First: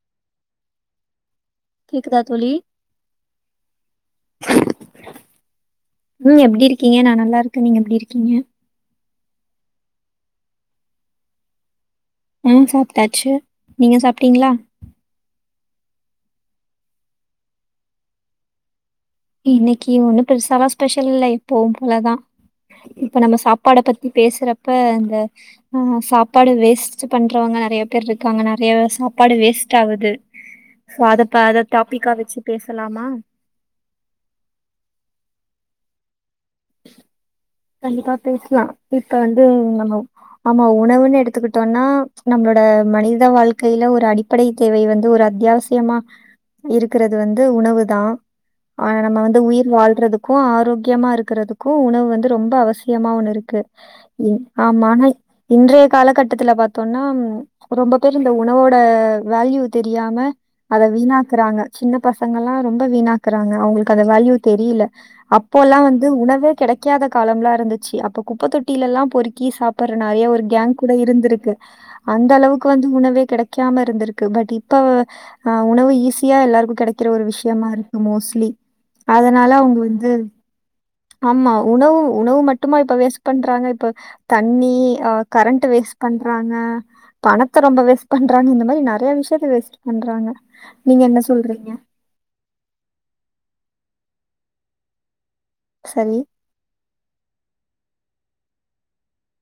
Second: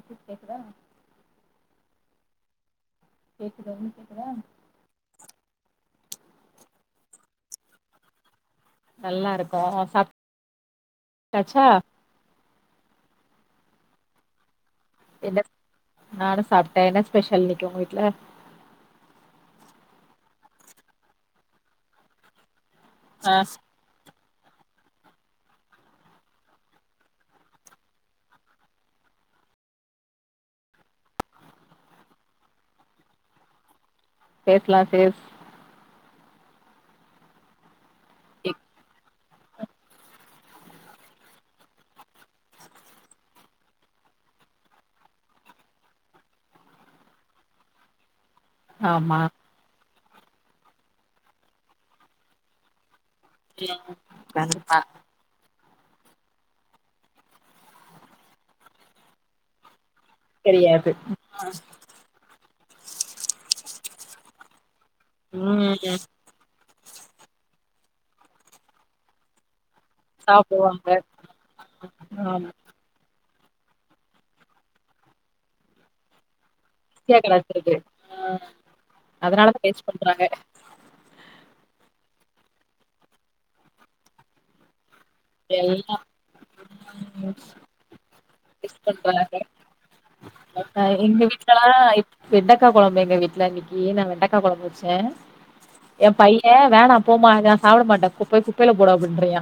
இப்ப கேக்குதா கேக்குதா‌ தோழி [inaudible] ம் எப்டி இருக்கீங்க நா நல்லாருக்கே நீங்க எப்டி இருக்கீங்க நல்லா இருக்கோ சாப் டாச்சா ம் சாப்ட்டாச்சு நீங்க சாப்ட்டீங்ளா என்ன [unintelligible] நானு சாப்ட்டே என்ன ஸ்பெஷல் இன்னக்கி உங்க வீட்ல இன்னைக்கு ஒன்னு பெருசாலா ஸ்பெஷல் இல்ல எப்போவு போலதா இப்ப ஆ நம்ம சாப்பாட பத்தி பேசுறப்ப அந்த ஆ சாப்பாடு வேஸ்ட் பண்றவங்க நெறைய பேர் இருக்காங்க நெறைய சாப்பாடு வேஸ்ட் ஆகுது சோ அதப்ப அத டாபிக்கா வெச்சு பேசலாமா பேசலா சிஸ் கண்டிப்பா பேசலா இப்ப வந்து நம்ம உ ஆமா உணவுன்னு எடுத்துக்கிட்டோனா நம்மளோட மனித வாழ்க்கைல ஒரு அடி ப்படை தேவை வந்து ஒரு அத்தியாவசியமா இருக்கிறது வந்து உணவு தா ஆனா நம்ம ஆமா வந்து உயிர் வாழ்றதுக்கு ஆரோக்கியமா இருக் றதுக்கு உணவு வந்து ரொம்ப அவசியமா ஒண்ணு இருக்கு கண்டிப்பா ஆமா இன்றைய காலகட்டத்துல பாத்தோனா ரொம்ப பேர் இந்த உணவோட வேல்யூ தெரியாம அத தெரியாது வீணாக்கறாங்க சின்ன பசங்கல்லா ரொம்ப வீணாக்கறாங்க அவங்ளுக்கு அந்த வேல்யூ தெரில அப்போல்லா ம் வந்து உணவே கெடைக்காத காலம்ல்லா இருந்துச்சு அப்ப குப்ப தொட்டிலல்லா பொறுக்கி சாப் பர்ற நெறைய ஒரு கேங் சாப்டுவாங்க கூட இருந்திருக்கு அந்த ஆமா அளவுக்கு வந்து உணவே கெடைக்காம இருந்திருக்கு பட் இப்ப உணவு ஈஸியா எல்லாருக்கு கெடை கிற ஈஸியா ஒரு விஷயமா கெடச்சிருக்கு இருக்கு மோஸ்ட்லி அதனால அதனாலதா அவ்ங்க வேஸ்ட் வந்து பண்றாங்க ஆமா உணவு உணவு மட்டுமா இப்ப வேஸ்ட் பண்றாங்க இப்ப தண்ணி அ கரண்ட்டு எல்லா வேஸ்ட் பண்றாங்க பணத்த ரொம்ப வேஸ்ட் பண்றாங்க இந்த மாரி வேஸ்ட் நெறைய பண்றாங்க விஷயத்த வேஸ்ட் பண்றாங்க அ நீங்க எங்க என்ன வீட்லலா சொல்றீங்க வெண்டக்கா கொழம்பு எங்க வீட்ல இன்னிக்கி நா வெண்டக்கா கொழம்பு வச்சே எ சரி. பைய் ய வேணா போமா இத நா சாப்ட மாட்டே குப்பை குப்பையில போடு அப்டிண்றியா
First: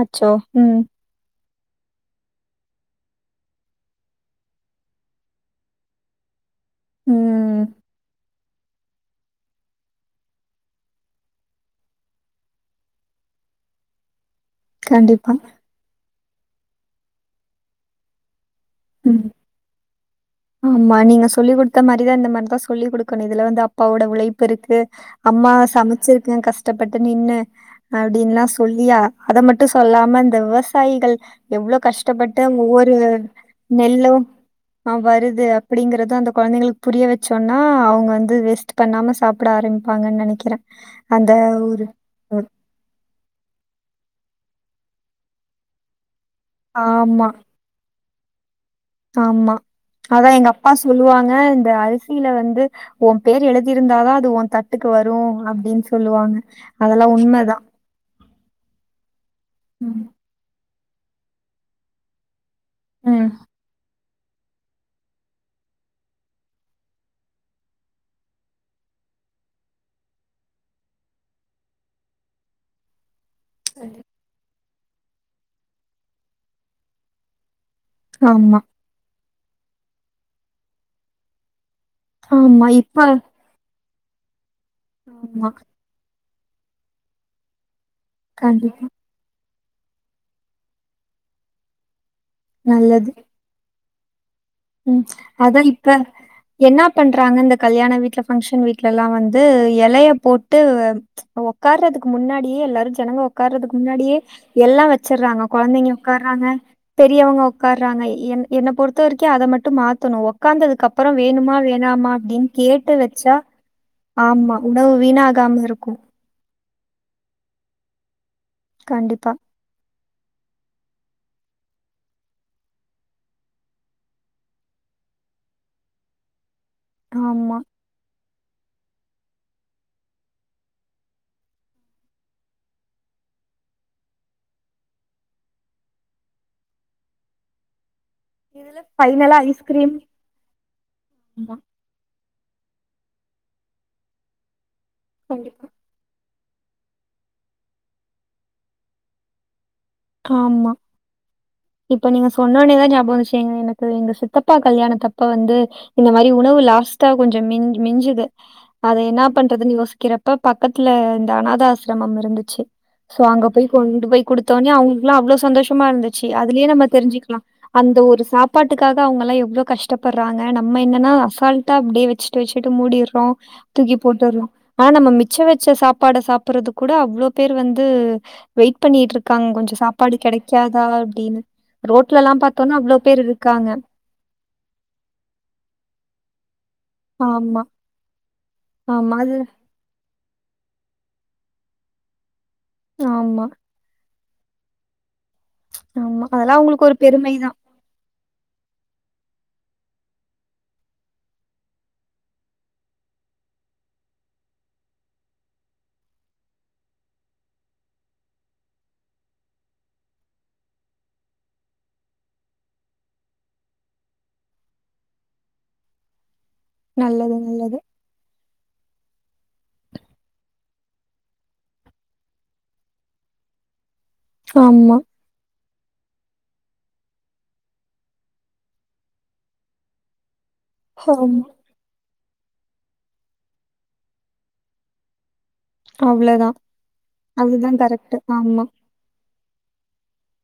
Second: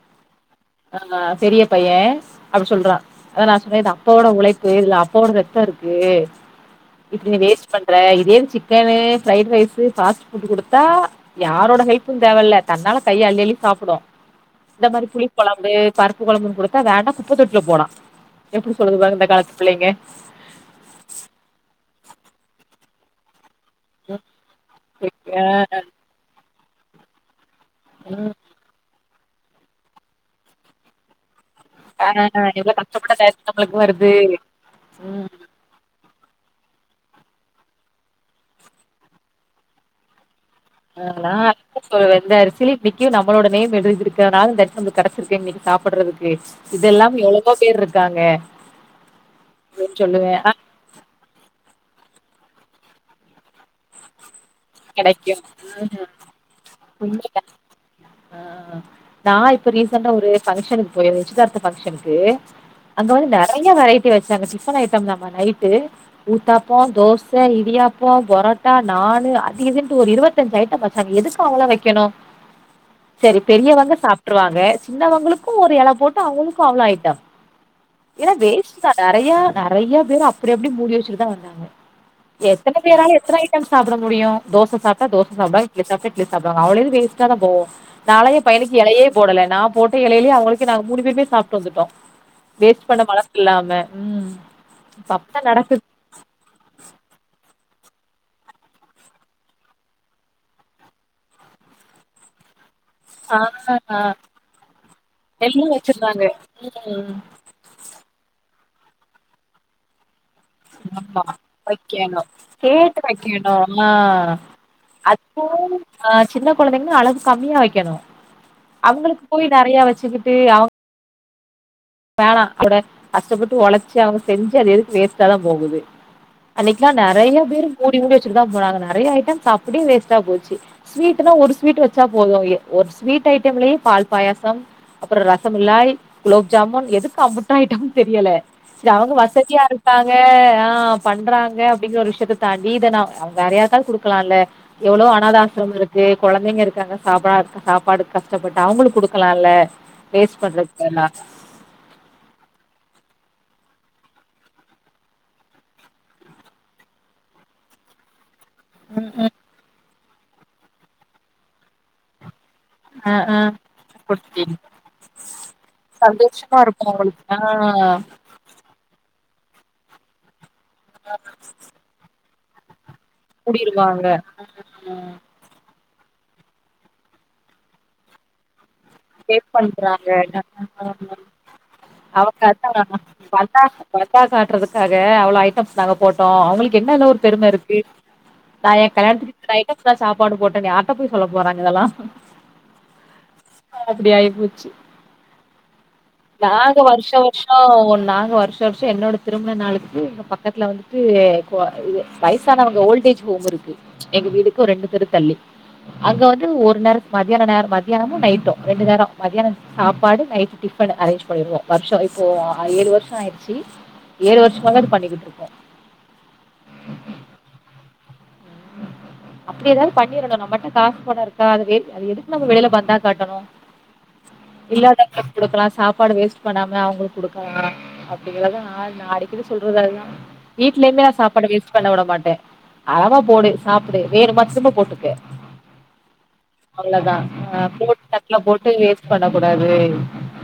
அச்சோ ம் ஆ பெரிய பைய அப்டி சொல்றா அ நா சொன்னே இது அப்பாவோட ஒழைப்பு இதுல அப்பாவோட ரெத்த இருக்கு இப்டி நீ ம். வேஸ்ட் பண்ற இதே chicken fried rice fast food குடுத்தா யாரோட ஹெல்ப்பு தேவயில்ல தன்னால கை அள்ளி அள்ளி சாப்டு இந்த மாரி புளி கண்டிப்பா. கொழம்பு பருப்பு கொழம்புன் குடுத்தா வேண்டா குப்பத் தொட்டில போட்லா எப்டி சொல்லுதுங்க பாருங் இந்த காலத் பிள்ளைங்க ம்மா நீங்க சொல்லி குடுத்த மாரிதா இந்த மாரிதா சொல்லி குடுக்கணு இதுல வந்து அப் ப்பாவோட ஒழைப் இருக்கு ம் அம்மா ஆ சமச்சிருக்கே கஷ்டப்பட்டு நின்னு ம் அப்டின்ல்லா சொல்லி அத மட்டு சொல்லாம இந்த விவசாயிகள் எவ்ளோ ஆ கஷ்டப்பட்டு எவ்ளோ ஒவ்வொரு கஷ்டப்பட்ட டயத்து நம்மளுக்கு நெல்லு வருது அ ம் வருது அப்டிங்கறது அந்த கொழந்தைங்களுக் புரிய வச்சோன்னா அவுங்க வந்து வேஸ்ட் பண்ணாம சாப்ட ஆரம்பிப்பாங்கன் நெனக்கிற ஆ நா [inaudible] சொல்றது [unintelligible] இன்னிக்கு நம்மளோட நேம் எழுதியிருக்கனால இந்த எடத்து நம்முளுக் கெடைச்சிருக்கே இன்னிக் சாப்பட்றதுக்கு இதெல்லாம் எவ்ளவோ பேர் இருக்காங்க ஆம்மா அப்டின்னு அதா சொல்லுவே எங்க ஆ அப்பா சொ சொல்லுவாங்க இந்த அரிசியில வந்து ஒ பேர் எழுதியிருந்தாதா அது ஒ தட்டுக்கு வரு கெடைக்கு அப்டின் சொல்லுவாங்க அதெல்லா உண்மைதா உண்மதா ஆ நா இப்ப ம், ரீசண்டா ஒரு பங்க்ஷனுக்கு போய் நிச்சயதார்த்த பங்க்ஷனுக்கு அங்க ம். வந்து நெறைய வெரைட் ட்டு வெச்சாங்க டிஃபன் ஐட்டம்தாமா நைட்டு ஊத்தாப்போ தோச இடியாப்போ பொரோட்டா நானு அது இதுண்டு ஒரு இருபத்தஞ் ஐட்டோ வெச்சாங்க எதுக்கு அவ்ளோ வெகுக்கணு செரி பெரியவங்க கண்டிப்பா. சா ட்ருவாங்க சின்னவங்களுக்கு ஒரு எல போட்டு அவுங்குளுக்கு அவ்ளோ ஐட்டோ எல்லா ஆமா, வேஸ்ட் தா நெறைய நெறைய பேரு அப்டி அப்டி மூடி வெச்சுட் தா வந்தாங்க ஆமா. எத்தன இப்ப பேரால எத்தன ஐட் டம் சாப்ட முடியு தோச சாப்டா தோச ஆமா, சாப்டுவாங் இட்லி சாப்டா இட்லி சாப்டுவாங் அவ்ளோ இது வேஸ்டா தா போகு நாலா எ பையனுக்கு கண்டிப்பா. எலையே போடல நா போட்ட எலையிலயு அவங்களுக்கே நாங்க மூணு பேருமே சாப்ட்டு வந்துட்டோ வேஸ்ட் பண்ண மனஸ் இல்லாம உம் உம் அதா இப்ப என்னா பண்றாங்க இந்த கல்யாண வீட்ல பங்க்ஷன் வீட்ல எல்லா வந்து எலைய போட்டு ஒக்காறதுக் முன்னாடியே எல்லாரு ஜனங்க ஆ ஒக்காறதுக் ஆ முன்னாடியே எல்லா வெச்சறாங்க எல்லா கொழந்தைங்க வச்சிருந்தாங்க ஒக்காறாங்க ம் பெரியவங்க ஒ ஒக்காறாங்க என் என்ன பொறுத்த வரைக்கு அத மட்டு மாத்தணு ஒக்காந்ததுக்கு அப்பறோ ஆமா வேணுமா வேணாமா வைக்கணும் அப்டின் கேட்டு வெச்சா வைக்கணும் ஆ ஆம்மா உணவு வீண ஆகாம அதுவும் இருக்கு ஆ சின்ன கொழந்தைங்கனா அளவு கம்மியா வெக்கணு அவுங்குளுக் கண்டிப்பா. போய் நெறைய வெச்சுக்கிட்டு அவுங் வேணா [unintelligible] கஷ்டப்பட்டு ஒழச்சு அவுங்க செஞ்சது எதுக் வேஸ்டாதா போகுது அன்னைக்ல்லா நெறைய ஆமா. பேர் மூடி மூடி வெச்சட்டு தா போனாங்க நெறைய ஐட்டம்ஸ் அப்டியே வேஸ்ட்டா போச்சு ஸ்வீட்னா ஒரு ஸ்வீட் வெச்சா போது எ ஒரு ஸ்வீட் ஐட்டம்லயே பால் பாயாசம் அப்பற ரசமிலாய் ஜாமுன் எதுக்கு அம்முட்டு ஐட்டம் தெரியல இதுல த அவுங்க ஃபைனலா வசதியா ஐஸ்கிரீம் இருக்காங்க ஆ ஆமா, பண்றாங்க அப்டிங்கிற ஒரு விஷயத்த தாண்டி இத நா வேறயார்க்காது குடுக்கலால எவ்ளோ கண்டிப்பா. அனாதாசரம் இருக்கு கொழந்தைங்க இருக்காங்க சாப்டா இரு சாப்பாடுக் கஷ்டப்பட்டு அவங்ளுக்கு குடுக்கலால்ல வேஸ்ட் ஆம்மா பண்றதுக்கு பதிலா இப்ப நீங்க சொன்னோனேதா ஞாபம் வந்துச்ச எனக்கு எங்க சித்தப்பா கல்யாண தப்ப வந்து இந்த மாரி உணவு லாஸ்ட்டா கொஞ்ச மிஞ் மிஞ்சுது அத ம் ம் என்னா பண்றதுனு யோசிக்கிறப்ப பக்கத்துல இந்த அனாத ஆசிரமம் இருந்துச்சு ஆ சோ ஆ அங்க போயி கொண்டு போயி குடுத்துட்டீங்க. குடுத்தோனே அவங்க அவ்ளோ சந்தோஷமா இருந்துச்சு சந்தோஷமா அதுலயே இருக்கு நம்ம அவங்களுக்கு தெரிஞ்சிக்லா ஆ அந்த ஒரு ஒரு சாப்பாட்டுக்காக அவங்கல்லா எவ்ளோ கஷ்டப்படுறாங்க நம்ம என்னன்னா அசால்ட் அப்டியே வெச்சுட்டு வெச்சுட்டு மூடிர்றோ தூக்கி கூடிருவாங்க போட்டுர்றோ ஆனா நம்ம மி ச்ச வெச்ச சாப்பாட சாப்படுறது கூட அவ்ளோ பேர் வந்து வெயிட் பண்ணிட்டு கேர் இருக்காங்க கொஞ்ச சாப் பண்றாங்க பாடு கெடைக்காதா அப்டின்னு ரோட்லல்லா பாத்தோனா அவ்ளோ பேர் இருக்காங்க பந்தா காட்டுறதுக்காக அவ்ளோ ஐட்டம்ஸ் நாங்க போட்டோ அவங்ளுக்கு என்னென்ன ஒரு பெரும ஆமா, இருக்கு நா எ ஆமா. கல்யாணத்துக்கு அது இத்தன ஐட்டம்ஸ் தா சாப்பாடு போட்டேனு யார்ட்ட போயி சொல்ல போறாங்க இதெல்லா ஆம்மா அப்டி ஆகி போச்சு ஆமா. அதெல்லாம் நாங்க அவங்களுக்கு ஒரு வருஷ பெருமை வருஷோ தான். ஒ நாக வருஷ இந்த வருஷோ என்னோட திருமண நாளுக்குங் பக்கத்துல வந்துட்டு வயசானவங்க ஓல்ட ஏஜ் ஹோம் இருக்கு எங்க வீடுக்கு ஒர் ரெண்டு தெரு தள்ளி அங்க வந்து ஒரு நேர மதியான நேரோ மத்தியானமு நைட்டு ரெண்டு நேரம் மதியானம் சாப்பாடு நைட் டிஃபன் அரேஞ்ச் பண்ணிருவோ வருஷோ இப்போ ஏழு வருஷ ஆயிடுச்சு ஏழு வருஷமாதா அது பண்ணிக்கிட்டு இருக்கோ நல்லது நல்லது உம் அப்டி ஏதாவது பண்ணிடணு நம்மட்ட காசு பணம் இருக்கா அது அது எதுக்கு நம வெளில வந்தா பந்தா காட்டணு ஆமா. இல்லாதவங்களுக்கு குடுக்கலா சாப்பாடு வேஸ்ட் பண்ணாம அவங்ளுக் குடுக்கலா அப்டிங்களா தா நா அடிக்கடி சொல்றது அதா வீட்டுலயுமே நா ஆமா. சாப்பாடு வேஸ்ட் பண்ண வுட மாட்டே அளவா போடு சாப்டு வேணுமா திரும்ப போட்டுக்க அவ்ளதான். அவ்ளோதா அதுதான் போட் கரெக்ட்டு. தட்ல ஆமா. போட்டு வேஸ்டு வேஸ்ட் பண்ணக்கூடாது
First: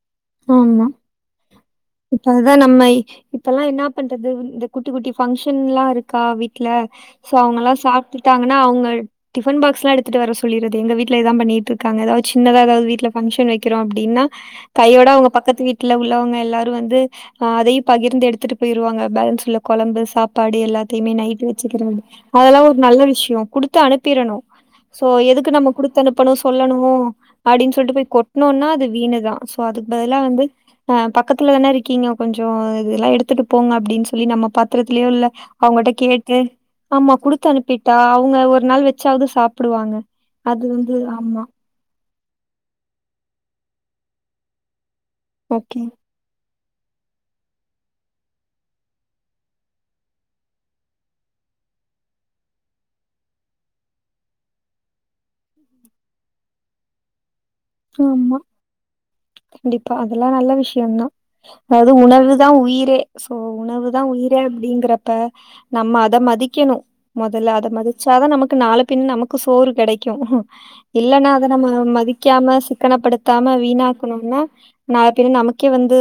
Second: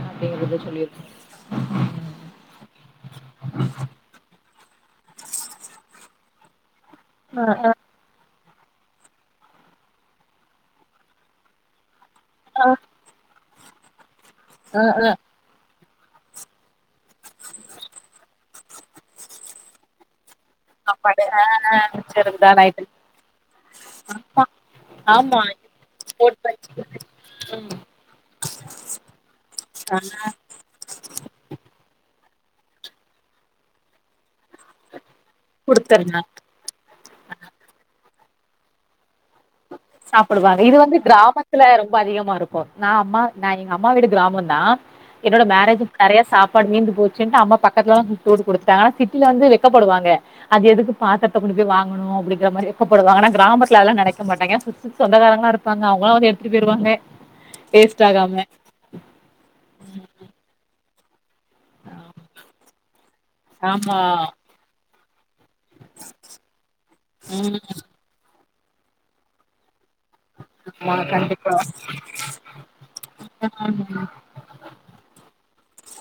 அப்படிங்கது ஆமா. சொல்லிருக்கம் இப்ப அததா நம்மை இப்பல்லா என்னா பண்றது இந்த குட்டி குட்டி பங்க்ஷன்ல்லா இருக்கா வீட்ல சோ ஆ அவங்கல்லா சாப்ட்டு டாங்கனா அவுங்க டிபன் பாக்ஸ் எலாம் எடுத்துட்டு வர சொல்லியிறது எங்க வீட்ல இதா பண்ணிட்டு இருக்காங்க ஏதாவது சின்னதா ஏதாவது வீட்ல ஃபங்ஷன் வெக்கிறோ அப்டின்னா ஆ கையோட ஆ அவுங் பக்கத்து வீட்ல உள்ளவங்க எல்லாரு வந்து அதையு பகிர்ந்து எடுத்துட்டு போயிருவாங்க பேலன்ஸ் உள்ள கொழம்பு சாப் பாடு எல்லாத்தையுமே சாப்பாடு ஆ நைட்டு ஆ வெச்சுக்கிற செருப்புதா அதெல்லா ஒரு நைட்டு நல்ல விஷ்யோ குடுத்து அனுப்பிறனு சோ ஆமா எதுக்கு நம்ம குடுத்து அனுப்பணு போட் சொல்லணு அப்டின்னு சொல்ட்டு போயி கொட்டோம்னா அது வீணுதா சோ அதுக் பதிலா வந்து அ பக்கத்துல தானே இருக்கீங்க கொஞ்ச இதெல்லா எடுத்ட் போங்க அப்டின்னு சொல்லி நம்ம பாத்திரத்திலயோ இல்ல அவுங்கிட்ட குடுத்துருங்க கேட்டு நம்ம குடுத் அனுப்பிட்டா அவுங்க ஒரு நாள் வெச்சாவது சாப் பிடுவாங்க இது வந்து கிராமத்துல ரொம்ப அதிகமா இருக்கு நா அம்மா நா எங்கம்மா வீடு கிராமம் தா என்னோட ஓகே. மேரேஜ் நெறைய சாப் பாடு மீந்து போச்சுட்டு அம்மா பக்கத்துலல்லா கூப்ட்டு குடுத்தா சிட்டில வந்து வெக்கப்படுவாங்க அது எதுக்கு பாத்தரத்த கொண்டு போயி வாங்கணு அப்டிங்கிற மாரி வெக்கப்படுவாங்க ஆனா கிராமத்துல எல்லா நெனைக்க மாட்டாங்க சொந்தகாரங்கலா இருப்பாங்க அவுங்கலா வந்து எடுத்துட் போய்ருவாங்க ஆமா கண்டிப்பா அதெல்லா நல்ல விஷ்யந்தா அது உணவு தா உயிரே சோ உணவு ஆமா தா உயிரே அப்டிங்கறப்ப நம்ம அத மதிக்கனு மொதல்ல அத ம் மதி வேச்சாதா நமக்கு நாளா பிண்ண நமக்கு சோறு கிடைக்கு ஆமா இல்லேன்னா அத கண்டிப்பா நம்ம மதிக் வைக்காம சிக்கனப்படுத்தாம ஆமா வீணாக்கணும்னா நால பிண்ண நமக் கே வந்து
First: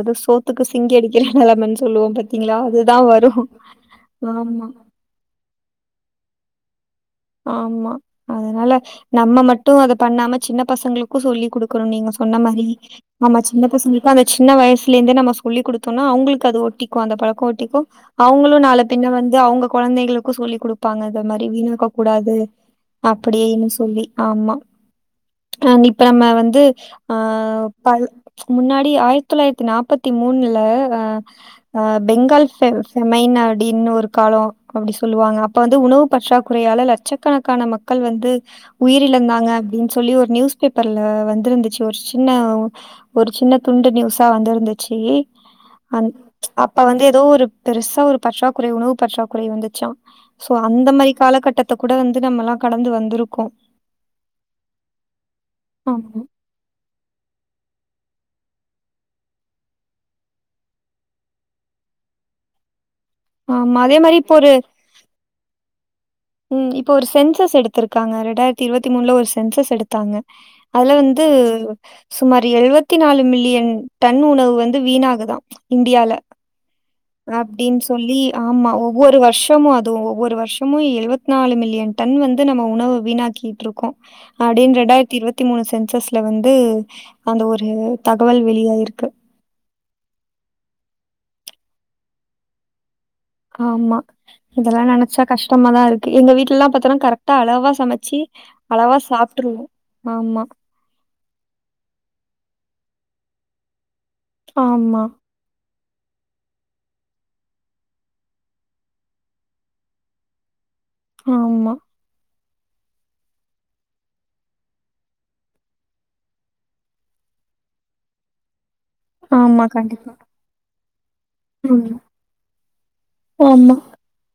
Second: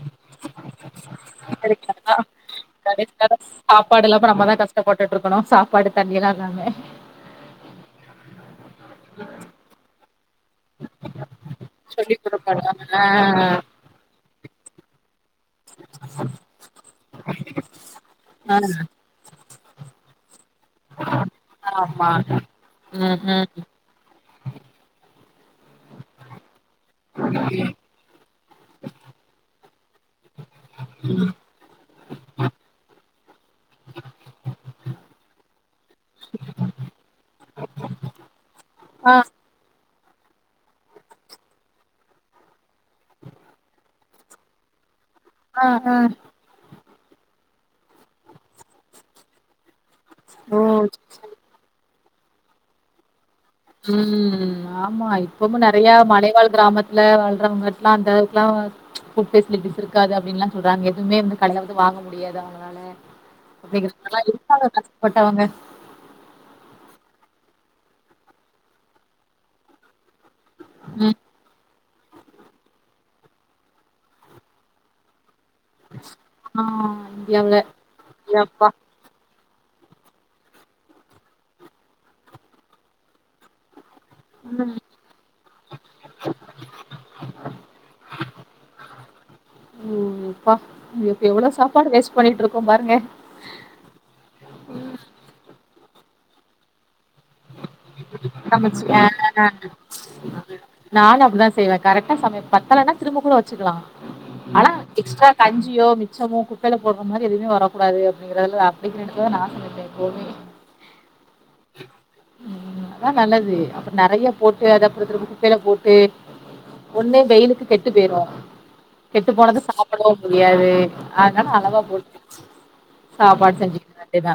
அது சோத்துக்கு சிங்கி அடிக்கிற நிலமைன்னு சொல்லுவோ கரெக்ட்டுதா பாத்தீங்களா அதுதா வரு கடைசில சாப்பாடு இல்லாம நம்ம தா ஆமா கஷ்டப்பட்டுட்டு இருக்கணு சாப்பாடு தண்ணிலா இல்லாம ஆமா அதனால நம்ம மட்டு அத பண்ணாம சின்ன பசங்களுக்கு சொல்லி குடுக்கணு நீங்க சொல்லி சொன்ன மாரி குடுக்கணு ஆமா நம்ம சின்ன ஆ பசங்களுக்கு அத சின்ன வயசுல இருந்தே நம்ம சொல்லி குடுத்தோம்ன்னா அவங்களுக்கு அது ஒட்டிக்கு அந்த பழக்க ஒட்டிக்கு ஆ அவுங்களு நால பிண்ண வந்து அவுங்க குழந்தைகளுக்கு சொல்லி குடுப்பாங்க இந்த மாரி வீணாக்க ஆமா கூடாது ம் ம் அப்டின்னு சொல்லி ஆமா இப்ப நம்ம வந்து ஆ பல் முன்னாடி ஆயிரத்தி தொள்ளாயிரத்தி நாப்பத்தி மூணுல அ ஆ பெங்கால் ஃபெமைன்அடின்னு ஒரு கால அப்டி சொல்லுவாங்க அப்ப வந்து உணவு கஷ் றா குறையால லட்சக்கணக்கான மக்கள் வந்து உயிர் ஆ இழந்தாங்க அப்டினு சொல்லி ஒரு நியூஸ் பேப்பர்ல வந்திருந்துச்சு ஒரு சின்ன ஒரு சின்ன துண்டு நியூஸா வந்திருந்துச்சு ஆ ஆ அ அப்ப வந்து ஏதோ ஒரு பெருசா ஒரு பற்றாக்குறை உணவு பற்றாக்குறை வந்துச்சா சோ ஓ அந்த மாதிரி காலகட்டத்தை கூட வந்து நம்மல்லா கடந்து வந்திருக்கோ ம் ஆமா இப்பவு நெறய ஆமா மலைவாழ் கிராமத் துல வாழ்றவங்கெல்லா அந்த அதுகெல்லா புட்டேஸ்சிலிட்ஸ் இருக்காது அப்டின்னு எல்லா சொல்றாங்க எதுவுமே வந்து கடயில வந்து வாங்க முடியாது அவுங்களால ஆமா அதே மாரி இப்போ ஒரு பட் அவுங்க ம் இப்போ ஒரு சென்சஸ் எடுத்திருக்காங்க ரெண்டாயிரத்தி இருபத்தி மூணுல ஒரு சென்சஸ் எடுத்தாங்க அதுல ம் வந்து சுமார் ஏழுவத்தி நாலு மில்லிய டன் உணவு வந்து வீணாகு தா இந்தியால ஆ இந்தியாவுல அப்டின்னு சொல்லி எப்பா ஆமா ஒவ்வொரு வருஷமு அதுவு ஒவ்வொரு வருஷமு எழுவத்தி நாலு மில்லிய டன் வந்து நம்ம உணவு வீணாக்கிட்டு இருக்கோ அப்டின்னு ரெண்டாயிரத்தி இருபத்தி மூணு சென்சஸ்ல வந்து அந்த ஒரு தகவல் வெளியாயிருக்கு ம் ம் ம் அப்பா நம்ம இப்போ எவ்வளோ சாப்பாடு வேஸ்ட் பண்ணிட்டு இருக்கோ பாருங்க ஆமா இதெல்லா நினைச்சா கஷ்டமாதா இருக்கு எங்க வீட்டுல எல்லா பாத்தன்னா கரெக் கரெட்டா அழவா சமச்சு சமச்சு அழவா ஆ சாப்பட்டுருவோ ஆமா நானு அப்டிதா செய்வே கரெக்டா சமய பத்தாலனா திரும்ப கூட வச்சுக்கலா ஆனா ஆமா, எக்ஸ்ட்ரா கஞ்சியோ மிச்சமோ குட்டைல போடுற மாரி எதுவுமே வரக்கூடாது அப்டிங்கிறத அப்டிங்கிறதா நா [unintelligible] எப்பவுமே ஆமா ம் அதா நல்லது அப்புற நெறய போட்டு அது அப்புற குப்பையில போட்டு ஒண்ணு வெயிலுக்கு கெட்டு போயிடு கெட்டு போனத ஆமா கண்டிப்பா. சாப்பிடவு முடியாது அதனால அழவா ம். போட்டு சாப்பாடு ஆமா. செஞ்சுக்க வேண்டியாதா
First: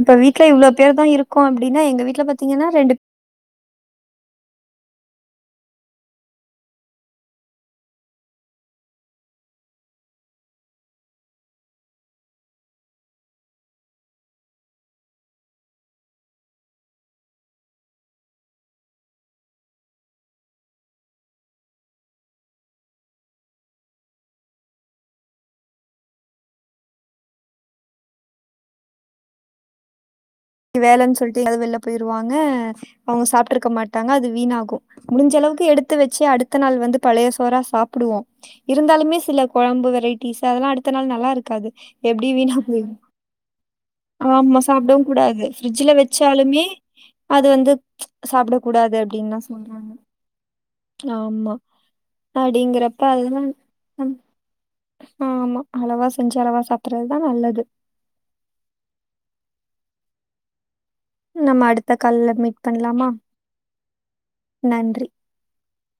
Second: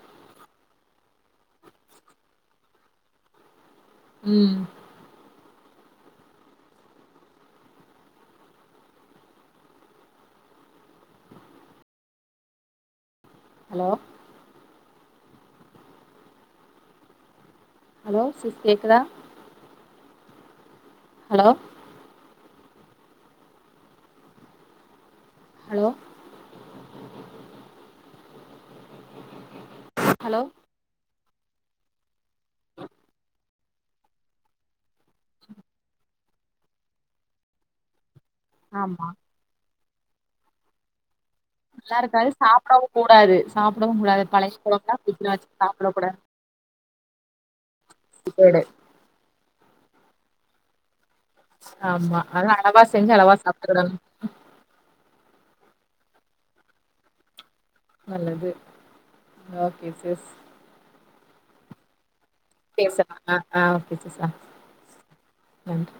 இப்ப வீட்ல இவ்ளோ பேரு தா இருக்கோ அப்டின் எங்க வீட்ல பாத்தீங்கன்னா ரெண்டு பேரு ம் ஹலோ ஹலோ சிஸ் கேக்குதா ஹலோ ஹலோ ஹலோ வேலன் சொல்ட்டு எங்காது வெள்ல போய்ருவாங்க அவ்ங்க சாப்ட்ருக்க மாட்டாங்க அது வீணாகு முடிஞ்சளவுக்கு எடுத்து வெச்சு அடுத்த நாள் வந்து பழைய சோறா சாப்புடுவோ ஆமா இருந்தாலுமே சிலக் கொழம்பு வெரைட்டிஸ் அதெல்லா அடுத்த நாள் நல்லாருக் காது நல்லா இருக்காது எப்டி வீணா போய் சாப்டவு கூடாது சாப்டவு கூடாது பழைய ஆமா கொழம்புலா சாப்டவ் ஃப்ரிட்ஜ்ல கூடாது வச்சு ஃப்ரிஜுல சாப்டக் வெச்சாலுமே அது வந்து சாப்பிட கூடாது அப்டின்னா சொல்றாங்க ஆமா ஆமா. அதா அளவா அடிங்கறப்ப செஞ்சு அளவா அதெல்லா சாப்ட்டுக்கணும் அ ஆ ஆமா அளவா செஞ்சு அளவா சாப்புறதுதா நல்லது நல்லது ஓகே சிஸ் நம்ம அடுத்த கல்ல மீட் பண்ணலாமா? டேசனா அஆ புதுசா நன்றி. நன்றி